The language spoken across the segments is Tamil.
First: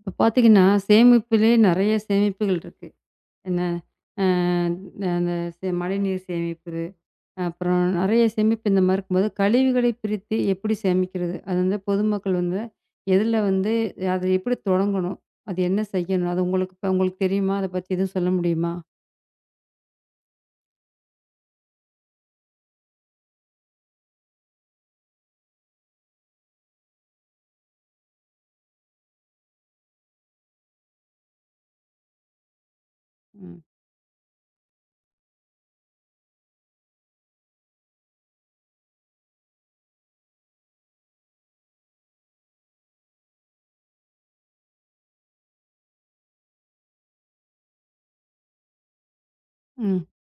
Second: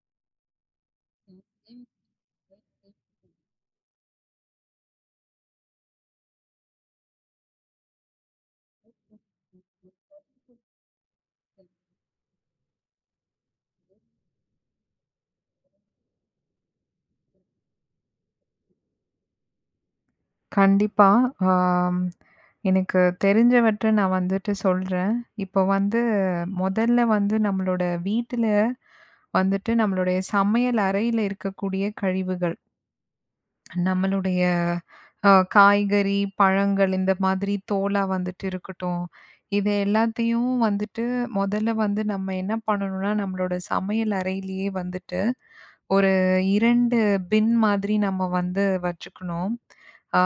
இப்ப பார்த்தீங்கன்னா, சேமிப்பிலே ம். நெறைய ம். சேமிப்புகள் இருக்கு. ம். என்ன அ அந்த மழைநீர் சேமிப்பு, அப்புறம் நெறைய சேமிப்பு இந்த மாரி இருக்கும்போது, கழிவுகளை பிரித்து எப்படி சேமிக்கிறது? அது வந்து பொதுமக்கள் வந்து எதுல வந்து அத எப்படி தொடங்கணும்? அது என்ன செய்யணும்? அது இப்ப உங்களுக்கு தெரியுமா? அத பத்தி எதுவும் சொல்ல முடியுமா? கண்டிப்பா. ஆம். எனக்கு தெரிஞ்சவற்ற நான் வந்துட்டு சொல்றேன். இப்போ வந்து முதல்ல வந்து நம்மளோட வீட்டில வந்துட்டு நம்மளுடைய சமையல் அறையில இருக்கக்கூடிய கழிவுகள் ம். நம்மளுடைய காய்கறி, பழங்கள் இந்த மாதிரி தோலா வந்துட்டு இருக்கட்டும். இது எல்லாத்தையும் வந்துட்டு மொதல்ல வந்து நம்ம என்ன பண்ணணும்னா, நம்மளோட சமையல் அறையிலேயே வந்துட்டு ஒரு 2 பின் மாதிரி நம்ம வந்து வச்சுக்கணும். ம். ஆ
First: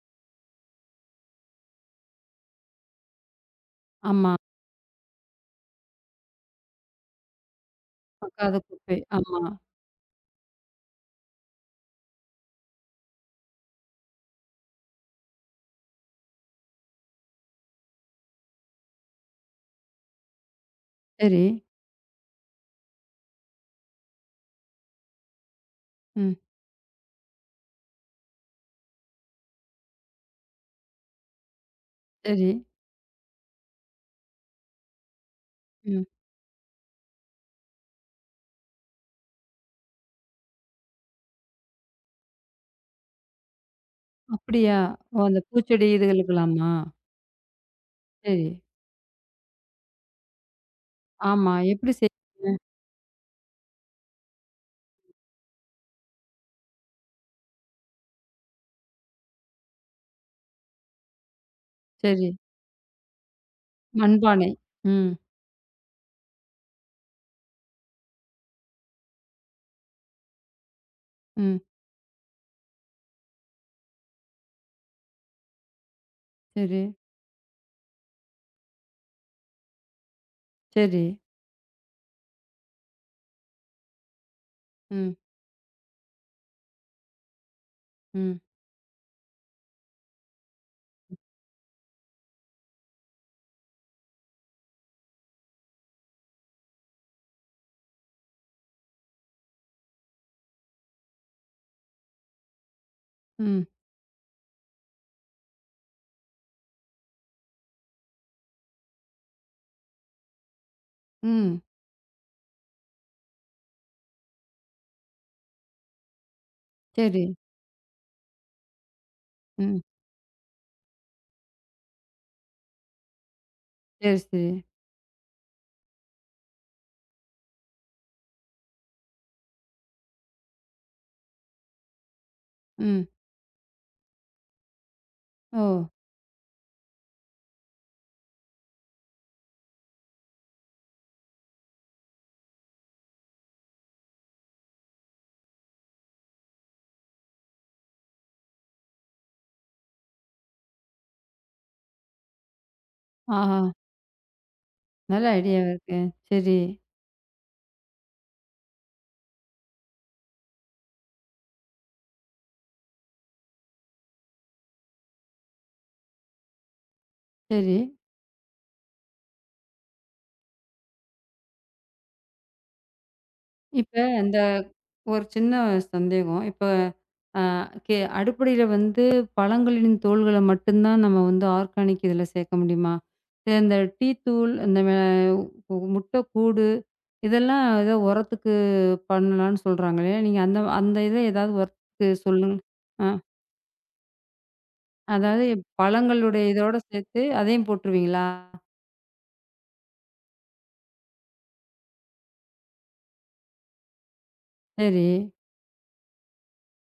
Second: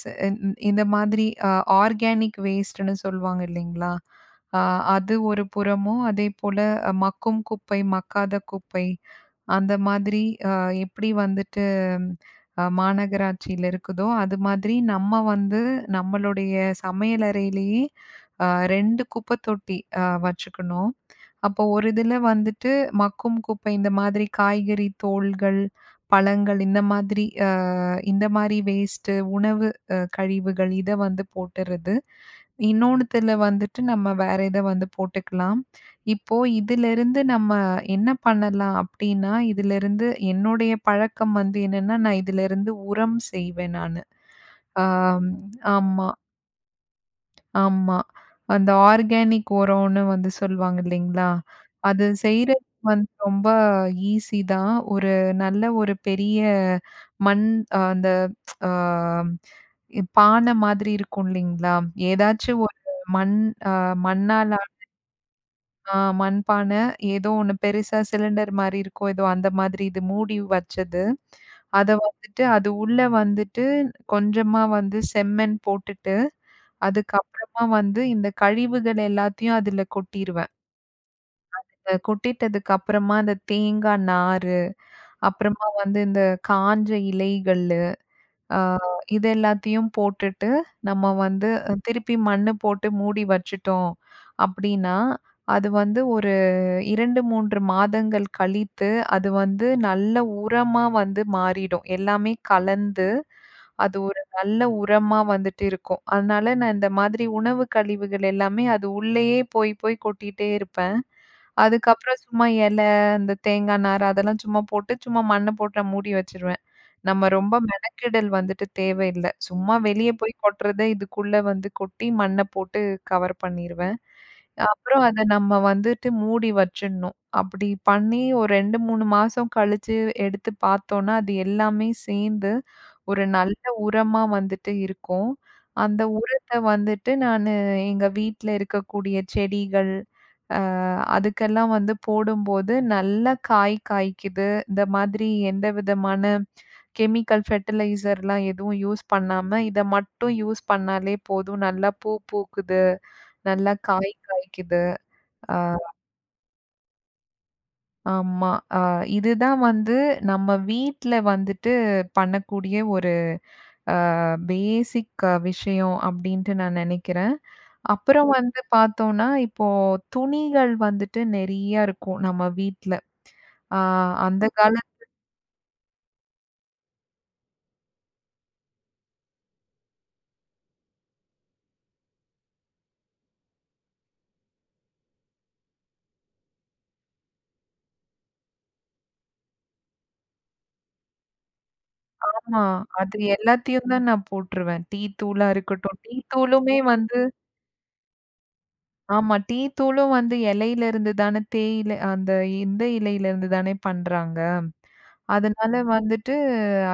ச இந் இந்த மாதிரி ஆர்கானிக் வேஸ்ட்டுன்னு சொல்லுவாங்க இல்லைங்களா? ஆமா. அ அது ஒரு புறமும், அதேபோல மக்கும் குப்பை, மக்காத பக்காத குப்பை குப்பை. ஆமா. அந்த மாதிரி அ எப்படி வந்துட்டு மாநகராட்சியில இருக்குதோ, அது மாதிரி நம்ம வந்து நம்மளுடைய சமையல் அறையிலேயே அ 2 குப்பை தொட்டி வச்சுக்கணும். சரி. அப்போ ஒரு இதில வந்துட்டு மக்கும் குப்பை இந்த மாதிரி காய்கறி தோல்கள், ம். பழங்கள் இந்த மாதிரி இந்த மாரி வேஸ்ட்டு உணவு கழிவுகள் இத வந்து போட்டுறது. சரி. இன்னொன்னுத்துல வந்துட்டு நம்ம வேற இத வந்து போட்டுக்கலாம். ம். இப்போ இதிலிருந்து நம்ம என்ன பண்ணலாம் அப்டின்னா, இதிலிருந்து என்னுடைய பழக்கம் வந்து என்னன்னா, நான் இதிலிருந்து உரம் செய்வேன் நானு. அப்படியா? ஓ! ஆம். அந்த பூச்செடி ஆமா. இதுகளுக்கெல்லாமா? ஆமா. சரி. அந்த ஆர்கானிக் உரம்னு வந்து சொல்லுவாங்க இல்லைங்களா? ஆமா. எப்படி அது செய்வீங்க? செய்றது வந்து ரொம்ப ஈஸி தான். ஒரு நல்ல ஒரு பெரிய மண் அ அந்த அ பானை மாதிரி இருக்கும் இல்லைங்களா? சரி. ஏதாச்சும் ஒரு மண் அ மண்பானை. மண்ணால ம், ஆ மண் பானை ஏதோ ஒண்ணு பெருசா சிலிண்டர் மாரி இருக்கும். ஏதோ அந்த மாதிரி இது மூடி வச்சது. ம். அத வந்துட்டு அது உள்ள வந்துட்டு கொஞ்சமா வந்து செம்மண் போட்டுட்டு சரி, அதுக்கப்புறமா வந்து இந்த கழிவுகள் எல்லாத்தையும் அதுல கொட்டிருவேன். சரி. கொட்டிட்டதுக்கு அப்புறமா இந்த தேங்காய் நாரு, ம், அப்புறமா வந்து இந்த காஞ்ச இலைகள்ளு, ம், ஆ இது எல்லாத்தையும் போட்டுட்டு, நம்ம வந்து திருப்பி மண்ணு போட்டு மூடி வச்சுட்டோம் அப்படின்னா, அது வந்து ஒரு 2, 3 மாதங்கள் கழித்து, அது வந்து நல்ல உரமா வந்து மாறிடும். எல்லாமே கலந்து, ம், அது ஒரு நல்ல உரமா வந்துட்டு இருக்கும். அதனால நான் இந்த மாதிரி உணவு கழிவுகள் எல்லாமே அது உள்ளேயே போய் போய் கொட்டிட்டே இருப்பேன். ம். அதுக்கப்புறம் சும்மா இலை, இந்த தேங்காய் நார் அதெல்லாம் சும்மா போட்டு, சும்மா மண்ண போட்டு நான் மூடி வச்சுருவேன். சரி. நம்ம ரொம்ப மெனக்கெடல் வந்துட்டு தேவையில்ல. சும்மா ம். வெளிய போய் கொட்டுறத இதுக்குள்ள வந்து கொட்டி மண்ண போட்டு கவர் பண்ணிருவேன். சரி, சரி. அப்புறம் அத நம்ம வந்துட்டு மூடி வச்சுடணும். அப்படி பண்ணி ஒரு 2, 3 மாசம் கழிச்சு எடுத்து பார்த்தோம்னா, அது எல்லாமே சேர்ந்து ம். ஒரு நல்ல உரமா வந்துட்டு இருக்கும். ஓ! அந்த உரத்த வந்துட்டு நானு எங்க வீட்ல இருக்கக்கூடிய செடிகள் அதுக்கெல்லாம் வந்து போடும்போது நல்லா காய் காய்க்குது. இந்த மாதிரி எந்த விதமான கெமிக்கல் ஃபெர்டிலைசர்லாம் எதுவும் யூஸ் பண்ணாம, இத மட்டும் யூஸ் பண்ணாலே போதும். நல்லா பூ பூக்குது, ஆஹா! நல்லா காய் காய்க்குது. நல்ல அ ஐடியாவா இருக்கே. சரி, ஆமா. அ இதுதான் வந்து நம்ம வீட்ல வந்துட்டு பண்ணக்கூடிய ஒரு பேசிக் விஷயம் அப்டின்ட்டு நான் நெனைக்கிறேன். சரி. அப்புறம் வந்து பார்த்தோம்னா, இப்போ துணிகள் வந்துட்டு நெறைய இருக்கும் நம்ம வீட்ல. ஆ இப்ப இந்த அந்த காலத்து ஒரு சின்ன சந்தேகம். இப்ப அ கே அடிப்படையில வந்து பழங்களின் தோல்கள மட்டும் தான் நம்ம வந்து ஆர்கானிக் இதில சேர்க்க முடியுமா? இது இந்த டீ தூள், இந்த முட்டை கூடு இதெல்லாம் ஏதோ உரத்துக்கு பண்ணலான்னு சொல்றாங்களே! நீங்க அந்த அந்த இத ஏதாவது ஒர்க்கு சொல்லுங்க. ஆமா. அ அது எல்லாத்தையும் தான் நான் போட்டுருவேன். டீ அதாவது தூளா இருக்கட்டும். டீ பழங்களுடைய இதோட தூளுமே வந்து சேர்த்து அதையும் போட்டுருவீங்களா? ஆமா. டீ தூளும் வந்து இலையில இருந்து தானே தேயிலை அந்த இந்த இலையில இருந்து தானே பண்றாங்க. சரி. அதனால வந்துட்டு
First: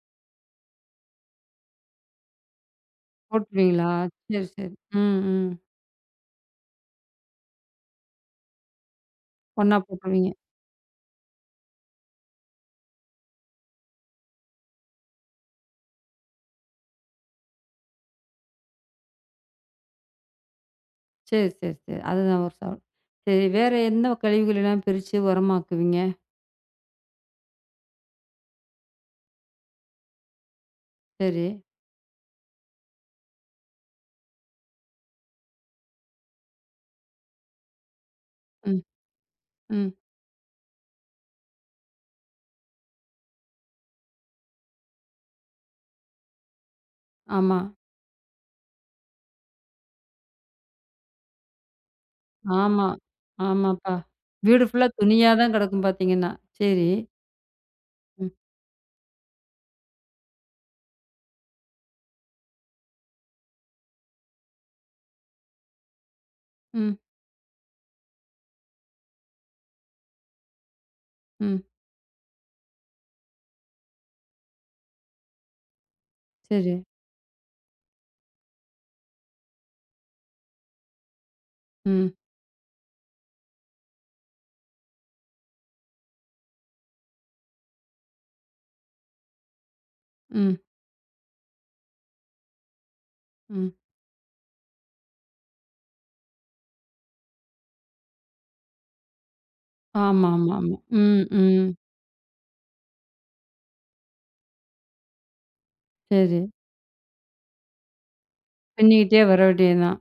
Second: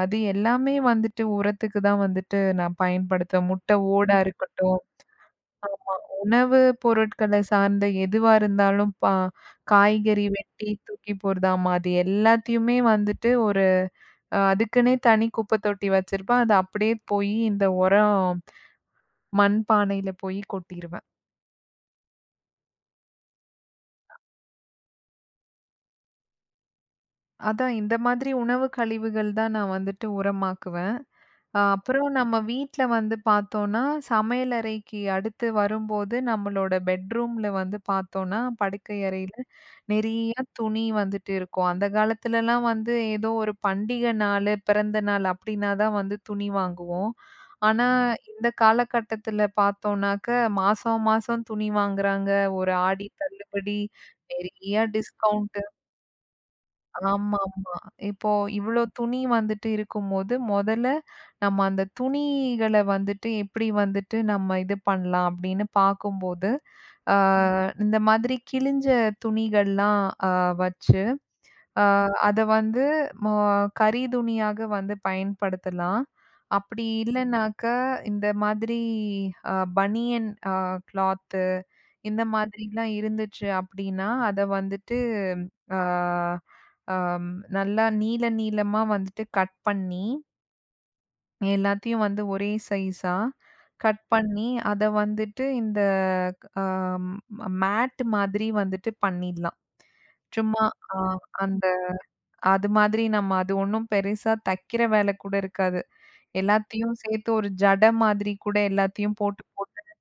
அது எல்லாமே வந்துட்டு உரத்துக்கு தான் வந்துட்டு நான் பயன்படுத்துவேன். முட்டை போட்டுருவீங்களா? ஓடா சரி, சரி. இருக்கட்டும். ம், ம். ஆமா. உணவு பொருட்கள சார்ந்த எதுவா இருந்தாலும் ஒண்ணா காய்கறி போட்டுருவீங்க. வெட்டி தூக்கி போடுறது. ஆமா. அது எல்லாத்தையுமே வந்துட்டு ஒரு அதுக்குன்னே தனி குப்பை தொட்டி வச்சிருப்பேன். அது அப்படியே போயி இந்த உரம் மண் பானையில போய் கொட்டிருவேன். சரி, சரி, சரி. அதுதான் ஒரு சவால். சரி, வேற என்ன கழிவுகளெல்லாம் பிரிச்சு உரமாக்குவீங்க? அதான் இந்த மாதிரி உணவு கழிவுகள் தான் நான் வந்துட்டு உரமாக்குவேன். சரி. அப்புறம் நம்ம வீட்ல வந்து பார்த்தோம்னா, சமையலறைக்கு அடுத்து வரும்போது நம்மளோட பெட்ரூம்ல வந்து பார்த்தோம்னா, ம், படுக்கை அறையில ம். நெறைய துணி வந்துட்டு இருக்கும். அந்த காலத்துலலாம் வந்து ஏதோ ஒரு பண்டிகை நாளு, பிறந்த நாள் அப்படின்னா தான் வந்து துணி வாங்குவோம். ஆமா, ஆனா, ம். இந்த காலகட்டத்தில பார்த்தோம்னாக்க, மாசம் மாசம் துணி வாங்குறாங்க. ஒரு ஆமா, ஆடி தள்ளுபடி, ஆமாப்பா. வீடு நெறைய ஃபுல்லா துணியா தான் டிஸ்கவுண்ட் கிடக்கும் பார்த்தீங்கன்னா. சரி. ஆமாமா. ம், இப்போ இவ்ளோ துணி வந்துட்டு இருக்கும்போது, மொதல்ல நம்ம அந்த துணிகள வந்துட்டு எப்படி வந்துட்டு நம்ம இது பண்ணலாம் அப்படின்னு பாக்கும்போது, ம், ஆ இந்த மாதிரி கிழிஞ்ச துணிகள்லாம் அ வச்சு ம். ஆ அத வந்து ம கரி துணியாக வந்து பயன்படுத்தலாம். சரி. அப்படி இல்லன்னாக்க, இந்த மாதிரி அ பனியன் கிளாத்து ம், இந்த மாதிரிலாம் இருந்துச்சு அப்படின்னா, அத வந்துட்டு ஆ அம் நல்லா நீள நீளமா வந்துட்டு கட் பண்ணி, ம், எல்லாத்தையும் வந்து ஒரே சைஸா ம். கட் பண்ணி, அத வந்துட்டு இந்த அ மேட் மாதிரி வந்துட்டு பண்ணிடலாம். ஆமா, ஆமா, சும்மா ஆமா. அ ம், அந்த ம். அது மாதிரி நம்ம அது ஒண்ணும் பெருசா தைக்கிற வேலை கூட இருக்காது. சரி. எல்லாத்தையும் சேர்த்து ஒரு ஜடை மாதிரி கூட எல்லாத்தையும் பின்னிக்கிட்டே வர போட்டு போட்டு வேண்டியதுதான்.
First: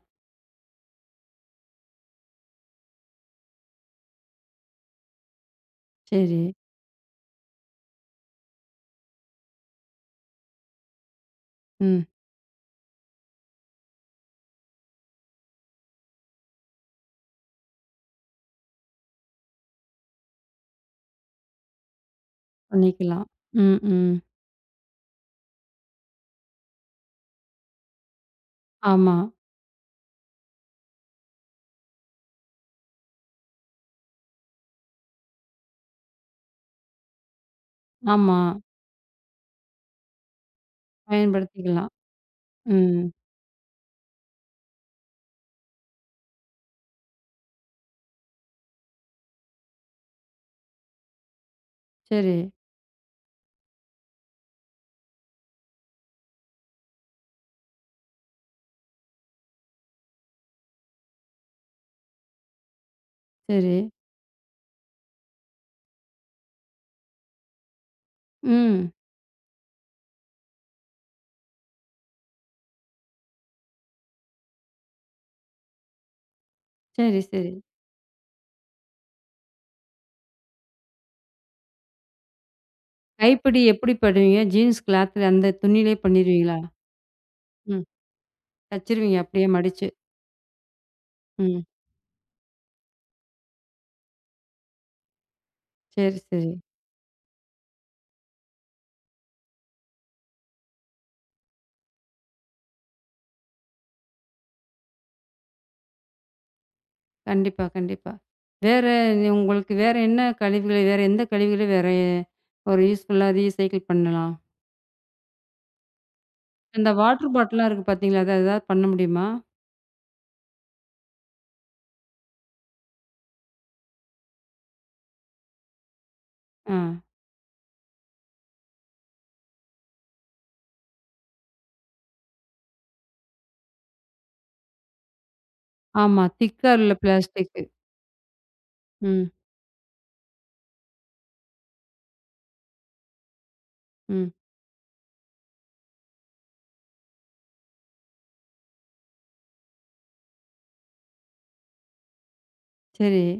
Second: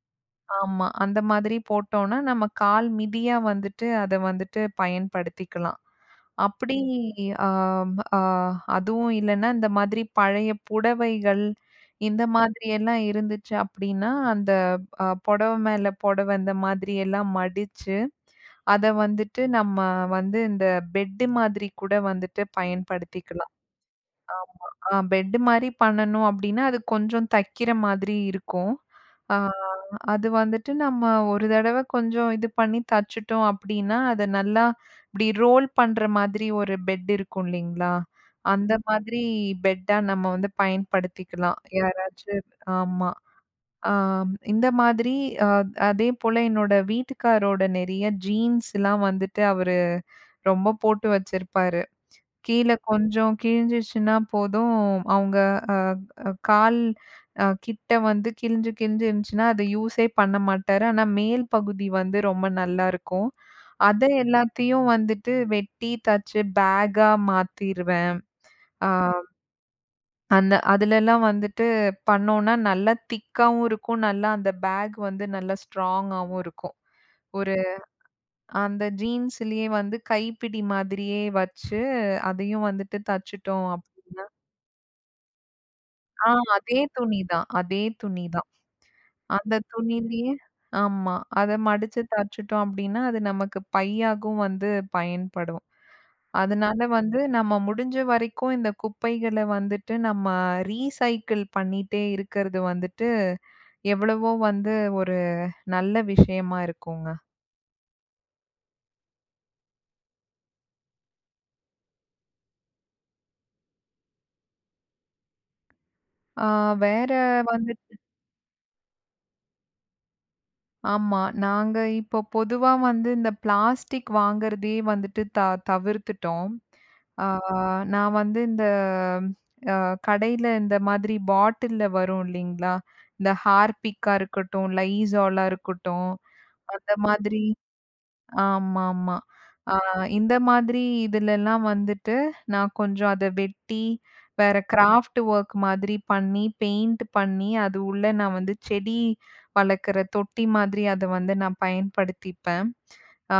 ஆமா. அந்த மாதிரி போட்டோம்னா, நம்ம கால் மிதியா வந்துட்டு அத வந்துட்டு பயன்படுத்திக்கலாம். சரி. அப்படி ஆ ஆ அதுவும் இல்லன்னா, இந்த மாதிரி பழைய புடவைகள் ம். இந்த மாதிரி எல்லாம் இருந்துச்சு அப்படின்னா, அந்த புடவை மேல புடவை இந்த மாதிரி எல்லாம் மடிச்சு, அத வந்துட்டு நம்ம வந்து இந்த பெட்டு மாதிரி கூட வந்துட்டு பண்ணிக்கலாம். பயன்படுத்திக்கலாம். ம், ம். ஆமா. பெட் மாரி பண்ணணும் அப்டின்னா, அது கொஞ்சம் தைக்கிற மாதிரி இருக்கும். ஆமா, ஆ அது வந்துட்டு நம்ம ஒரு தடவ கொஞ்சம் இது பண்ணி தச்சுட்டோம் அப்டின்னா, அத நல்லா இப்டி ரோல் பண்ற மாதிரி ஒரு பெட் இருக்கும் இல்லைங்களா? ஆமா. அந்த மாதிரி பெட்டா நம்ம வந்து பயன்படுத்திக்கலாம். பயன்படுத்திக்கலாம். யாராச்சு ம். ஆமா. ஆ இந்த மாதிரி அ அதேபோல என்னோட வீட்டுக்காரோட நெறைய ஜீன்ஸ்லாம் வந்துட்டு அவரு ரொம்ப போட்டு வச்சிருப்பாரு. சரி, கீழ கொஞ்சம் கிழிஞ்சிச்சுன்னா போதும், அவங்க அ அ கால் கிட்ட வந்து கிழிஞ்சு கிழிஞ்சு இருந்துச்சுன்னா, அத யூஸே பண்ண மாட்டாரு. ஆனா, மேல் பகுதி வந்து ரொம்ப நல்லா இருக்கும். சரி. அத எல்லாத்தையும் வந்துட்டு வெட்டி, தச்சு பேக்கா மாத்திருவேன். ம். ஆ அந்த அதுலலாம் வந்துட்டு பண்ணோம்னா, நல்லா திக்காவும் இருக்கும். நல்லா அந்த பேக் வந்து நல்லா ஸ்ட்ராங்காவும் இருக்கும். சரி, சரி. ஒரு அந்த ஜீன்ஸ்லயே வந்து கைப்பிடி மாதிரியே வச்சு, அதையும் வந்துட்டு கைப்பிடி தச்சுட்டோம் அப் எப்படி பண்ணுவீங்க? ஜீன்ஸ் கிளாத்ல அந்த துணியிலேயே ஆ பண்ணிருவீங்களா? அதே துணி தான், ம். அதே துணி தான். தச்சிருவீங்க அப்படியே அந்த மடிச்சு. துணியிலயே ஆமா. அத ம். மடிச்சு தச்சுட்டோம் அப்டின்னா, அது நமக்கு பையாகவும் வந்து பயன்படும். சரி, சரி. அதனால வந்து நம்ம முடிஞ்ச வரைக்கும் இந்த குப்பைகள வந்துட்டு நம்ம ரீசைக்கிள் பண்ணிட்டே இருக்கிறது வந்துட்டு எவ்வளவோ வந்து ஒரு நல்ல விஷயமா இருக்குங்க. கண்டிப்பா, கண்டிப்பா. வேற நீ உங்களுக்கு வேற என்ன கழிவுகள வேற எந்த கழிவுகள வேற ஒரு யூஸ்ஃபுல்லா ரீசைக்கிள் பண்ணலாம்? ஆ அந்த வேற வாட்டர் பாட்டில்லாம் வந்து இருக்கு பார்த்தீங்களா? அத ஏதாவது பண்ண முடியுமா? ஆமா. நாங்க இப்போ பொதுவா வந்து இந்த பிளாஸ்டிக் வாங்குறதே வந்துட்டு தவிர்த்துட்டோம். ஆ. ஆ நான் வந்து இந்த அ கடையில இந்த மாதிரி பாட்டில்ல வரும் இல்லைங்களா? இந்த Harpicஆ இருக்கட்டும், Lizaolஆ இருக்கட்டும், ஆமா. திக்கா உள்ள அந்த மாதிரி பிளாஸ்டிக்கு. ஆமாமா. ம், ஆ இந்த மாதிரி இதுலலாம் வந்துட்டு, நான் கொஞ்சம் அத வெட்டி, ம். வேற கிராஃப்ட் ஒர்க் மாதிரி பண்ணி, பெயிண்ட் பண்ணி, அது உள்ள நான் வந்து செடி வளர்க்குற தொட்டி மாதிரி அத வந்து நான் பயன்படுத்திப்பேன். சரி. ஆ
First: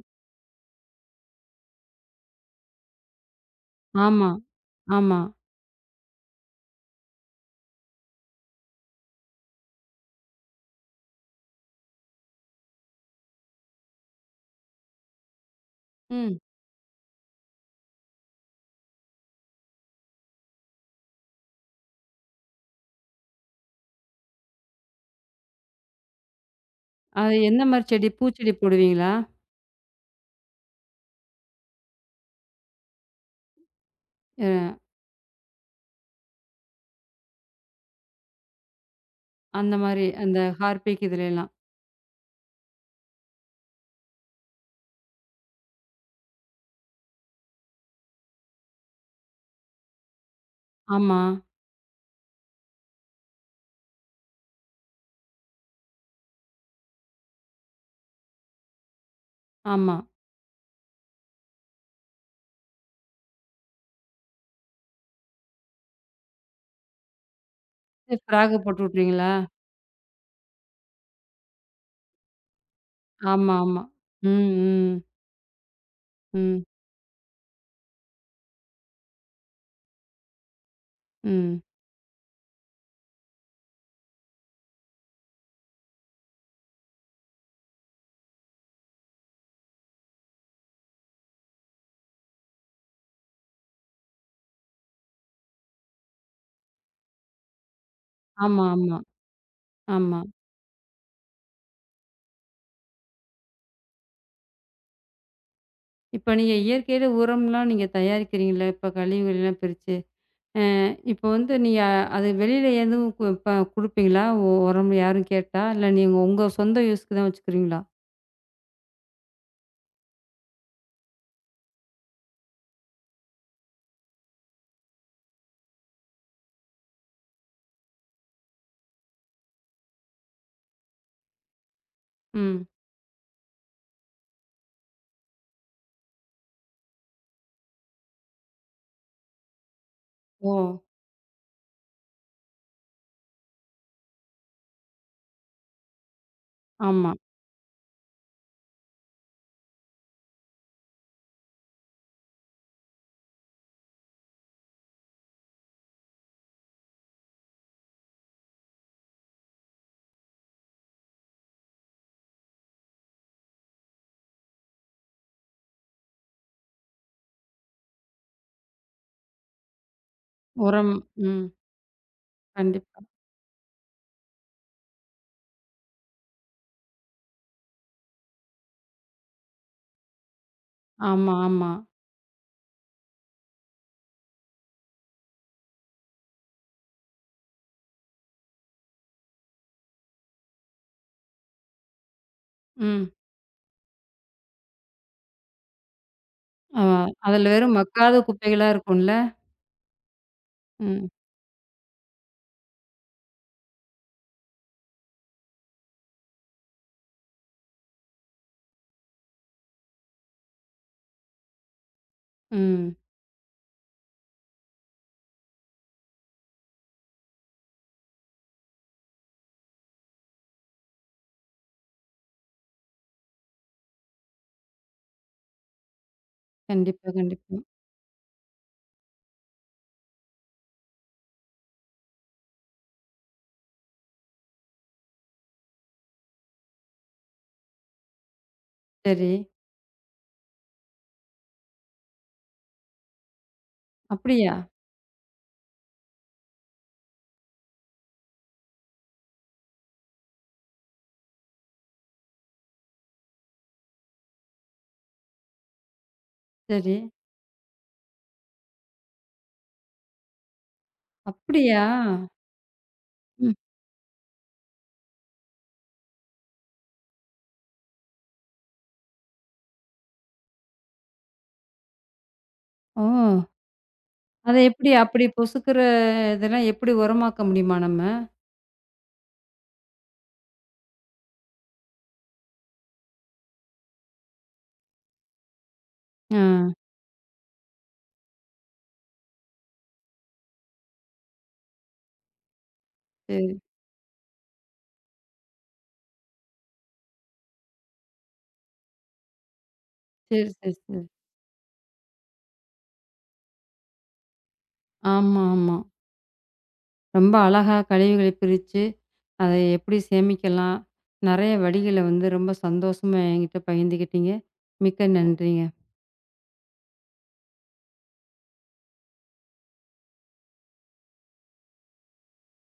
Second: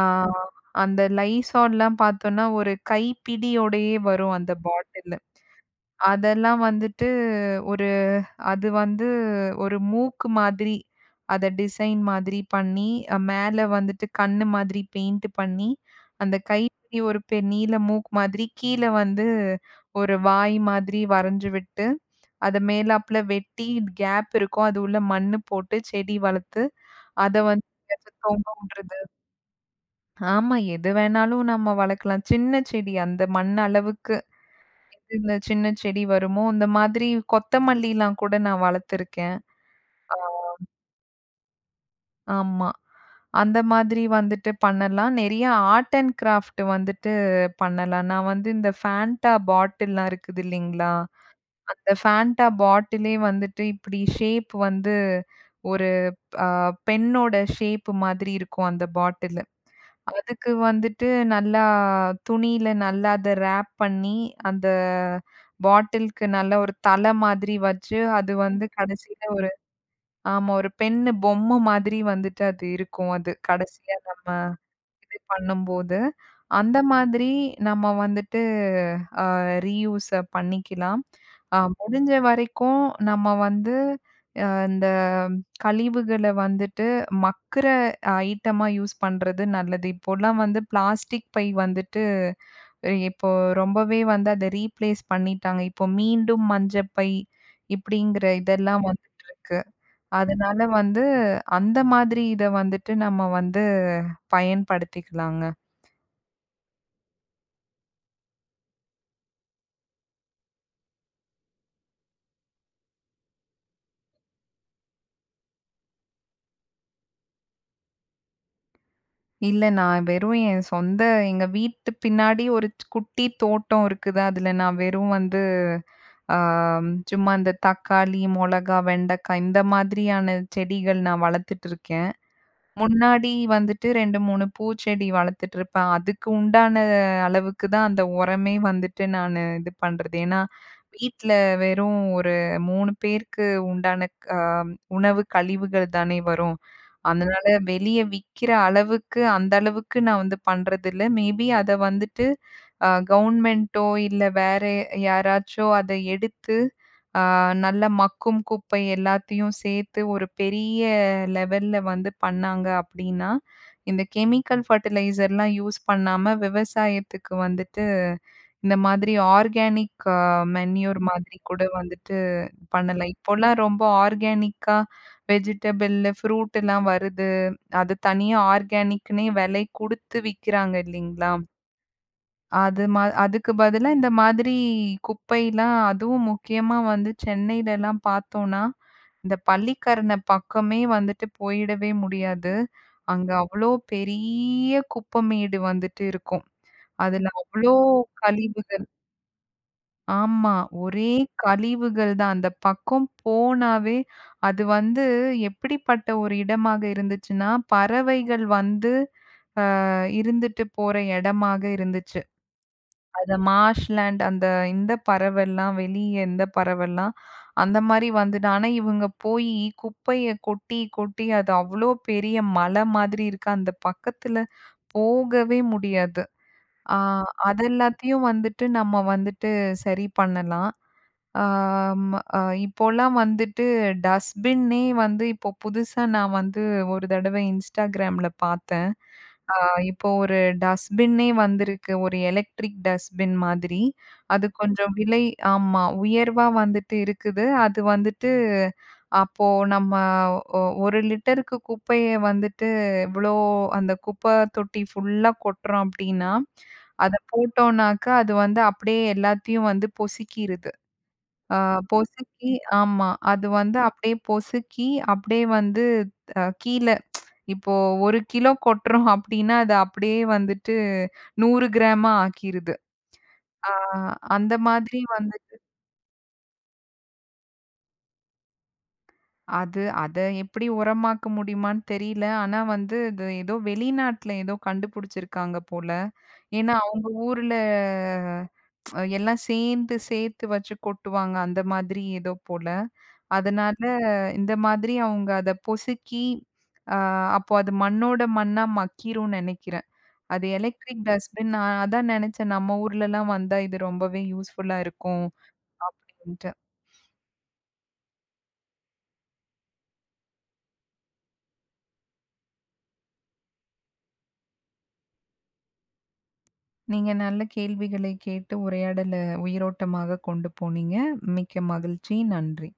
அந்த லைசால்லாம் பார்த்தோம்னா, ஒரு கைப்பிடியோடயே ஆமா, வரும் அந்த பாட்டிலு. ஆமா. அதெல்லாம் வந்துட்டு ஒரு அது வந்து ஒரு மூக்கு மாதிரி, அத டிசைன் மாதிரி பண்ணி, மேல வந்துட்டு கண்ணு மாதிரி பெயிண்ட் பண்ணி, அந்த ம். கைப்பிடி ஒரு நீல மூக்கு மாதிரி, கீழ வந்து ஒரு வாய் மாதிரி வரைஞ்சு விட்டு, அத மேலாப்புல வெட்டி கேப் இருக்கும். அது உள்ள மண்ணு போட்டு செடி வளர்த்து, அத அது எந்த வந்து மாரி செடி? எங்கயாச்சும் தொங்க பூச்செடி விடுறது. போடுவீங்களா? ஆமா, எது வேணாலும் நம்ம வளர்க்கலாம். சின்ன செடி அந்த மண் அளவுக்கு அ எது இந்த சின்ன செடி வருமோ, இந்த மாதிரி கொத்தமல்லிலாம் கூட நான் வளர்த்துருக்கேன். அந்த மாரி ஆ. அந்த ஹார்பிக் இதுலலாம். ஆமா. அந்த மாதிரி வந்துட்டு பண்ணலாம். நெறைய ஆர்ட் அண்ட் கிராஃப்ட் வந்துட்டு பண்ணலாம். நான் வந்து இந்த ஃபேன்டா பாட்டில்லாம் இருக்குது இல்லைங்களா? ஆமா, அந்த ஃபேன்டா பாட்டிலே வந்துட்டு இப்டி ஷேப் வந்து ஒரு அ பெண்ணோட ஷேப் மாதிரி இருக்கும் அந்த பாட்டிலு. ஆமா. அதுக்கு வந்துட்டு நல்லா துணியில நல்லா அத ராப் பண்ணி, அந்த பாட்டிலுக்கு நல்ல ஒரு தலை மாதிரி வச்சு, அது ஃப்ராக வந்து போட்டு கடைசியில விட்ருவீங்களா? ஒரு ஆமா. ஒரு பெண்ணு பொம்மை மாதிரி வந்துட்டு அது இருக்கும். அது ஆமா, ஆமா. கடைசியா நம்ம ம், ம், இது பண்ணும்போது, ம், அந்த மாதிரி நம்ம வந்துட்டு அ ரீயூஸ பண்ணிக்கலாம். ம். முடிஞ்ச வரைக்கும் நம்ம வந்து இந்த கழிவுகள வந்துட்டு மக்குற ஐட்டமா யூஸ் பண்றது நல்லது. இப்போலாம் வந்து பிளாஸ்டிக் பை வந்துட்டு இப்போ ரொம்பவே வந்து அத ரீப்ளேஸ் பண்ணிட்டாங்க. இப்போ மீண்டும் மஞ்ச பை இப்படிங்கிற ஆமா, இதெல்லாம் ஆமா, வந்துட்டு இருக்கு. ஆமா. அதனால வந்து அந்த மாதிரி இத வந்துட்டு நம்ம வந்து பயன்படுத்திக்கலாங்க. இப்ப நீங்க இயற்கையில உரம்லாம் நீங்க தயாரிக்கிறீங்கல்ல, இப்ப கழிவுகள்லாம் பிரிச்சு. இப்ப வந்து நீங்க அது வெளியில எதுவும் கு ப குடுப்பீங்களா? உரம் யாரும் கேட்டா? இல்ல நீங்க உங்க சொந்த யூஸ்க்கு தான் வச்சுக்கிறீங்களா? இல்ல நான் வெறும் என் சொந்த எங்க வீட்டு பின்னாடி ஒரு குட்டி தோட்டம் இருக்குது. அதுல நான் வெறும் வந்து ஆ சும்மா இந்த தக்காளி, மொளகா, வெண்டைக்காய் இந்த மாதிரியான செடிகள் நான் வளர்த்துட்டு இருக்கேன். ம். முன்னாடி வந்துட்டு 2, 3 பூச்செடி வளர்த்துட்டுருப்பேன். அதுக்கு உண்டான அளவுக்கு தான் அந்த உரமே வந்துட்டு நானு இது பண்றது. ஏன்னா, ஓ! வீட்ல வெறும் ஒரு 3 பேருக்கு உண்டான உணவு கழிவுகள் தானே வரும். ஆமா. அதனால வெளிய விக்கிற அளவுக்கு, அந்த அளவுக்கு நான் வந்து பண்றதில்ல. மேபி அத வந்துட்டு கவர்மெண்ட்டோ இல்ல வேற யாராச்சோ அத எடுத்து, அ நல்ல மக்கும் குப்பை எல்லாத்தையும் சேர்த்து ஒரு பெரிய லெவல்ல வந்து பண்ணாங்க அப்டின்னா, இந்த கெமிக்கல் ஃபர்டிலைசர்லாம் யூஸ் பண்ணாம விவசாயத்துக்கு வந்துட்டு இந்த மாதிரி ஆர்கானிக் உரம். மேன்யூர் மாதிரி ம். கூட வந்துட்டு கண்டிப்பா. பண்ணலாம். இப்போலாம் ரொம்ப ஆர்கானிக்கா வெஜிடபிள், ஃப்ரூட்லாம் வருது. அது தனியா ஆர்கானிக்னே விலை குடுத்து விக்கிறாங்க இல்லைங்களா? ஆமா, ஆமா. அது அதுக்கு பதிலா இந்த மாதிரி குப்பைலாம் அதுவும் முக்கியமா வந்து சென்னையிலலாம் பார்த்தோம்னா, இந்த பள்ளிக்கரணை பக்கமே வந்துட்டு போயிடவே முடியாது. ம். அங்க அவ்ளோ பெரிய குப்பைமேடு வந்துட்டு இருக்கும். அ அதுல அதுல அவ்ளோ வெறும் மக்காத குப்பைகளா கழிவுகள். இருக்கும்ல? ஆமா. ம், ஒரே கழிவுகள் தான். அந்த பக்கம் போனாவே அது வந்து எப்படிப்பட்ட ஒரு இடமாக இருந்துச்சுன்னா, பறவைகள் வந்து இருந்துட்டு போற இடமாக இருந்துச்சு. ம். அந்த மார்ஷ்லேண்ட் அந்த இந்த பறவைலாம் வெளிய இந்த பறவைலாம் அந்த மாரி வந்துட்டு. ஆனா, இவங்க போயி குப்பைய கொட்டி, கொட்டி அது அவ்ளோ பெரிய மலை மாதிரி இருக்கு. அந்த பக்கத்துல போகவே முடியாது. ஆ கண்டிப்பா, கண்டிப்பா. அதெல்லாத்தையும் வந்துட்டு நம்ம வந்துட்டு சரி பண்ணலாம். ஆம், இப்போலாம் வந்துட்டு டஸ்ட்பின்னே வந்து இப்போ புதுசா நான் வந்து ஒரு தடவை இன்ஸ்டாகிராம்ல பார்த்தேன். சரி. இப்போ ஒரு டஸ்ட்பின்னே வந்திருக்கு. ஒரு எலக்ட்ரிக் டஸ்ட்பின் மாதிரி. அது அப்படியா? கொஞ்சம் விலை ஆமா. உயர்வா வந்துட்டு இருக்குது. அது வந்துட்டு அப்போ நம்ம 1 லிட்டருக்கு குப்பைய வந்துட்டு இவ்ளோ அந்த குப்பை தொட்டி ஃபுல்லா கொட்டுறோம் அப்டின்னா, சரி. அத போட்டோம்னாக்கா அது வந்து அப்டியே எல்லாத்தையும் வந்து பொசுக்கிருது. ஆ அப்படியா? பொசுக்கி ஆமா. அது ம். வந்து அப்டியே பொசுக்கி அப்டியே வந்து கீழ இப்போ 1 கிலோ கொட்டுறோம் அப்டின்னா, அது அப்படியே வந்துட்டு 100 கிராமா ஆக்கிருது. ஓ! ஆ அந்த அத எப்படி மாதிரி அப்படி வந்து பொசுக்குற இதெல்லாம் எப்படி உரமாக்க முடியுமா நம்ம? அது அத எப்படி உரமாக்க முடியுமான்னு தெரியல. ஆனா வந்து இது ஏதோ வெளிநாட்ல ஏதோ கண்டுபிடிச்சிருக்காங்க போல. ஆ. ஏன்னா அவங்க ஊர்ல எல்லாம் சேர்ந்து சேர்த்து வச்சு கொட்டுவாங்க. அந்த மாதிரி ஏதோ போல. சரி, அதனால இந்த மாதிரி அவங்க அத பொசுக்கி, அ அப்போ அது மண்ணோட மண்ணா மக்கிரும்னு நெனைக்கிறேன். சரி, அது சரி, சரி. எலக்ட்ரிக் டஸ்ட்பின் நான் அதான் நெனச்சேன். நம்ம ஊர்லலாம் வந்தா இது ரொம்பவே யூஸ்ஃபுல்லா இருக்கும் ஆமா, ஆமா. அப்படின்ட்டு. ரொம்ப அழகா கழிவுகளை பிரிச்சு, அதை எப்படி சேமிக்கலாம்? நெறைய வழிகள வந்து ரொம்ப சந்தோஷமா என்கிட்ட பகிர்ந்துக்கிட்டீங்க. மிக்க நன்றிங்க. நீங்க நல்ல கேள்விகளை கேட்டு உரையாடல உயிரோட்டமாக கொண்டு போனீங்க. மிக்க மகிழ்ச்சி. நன்றி.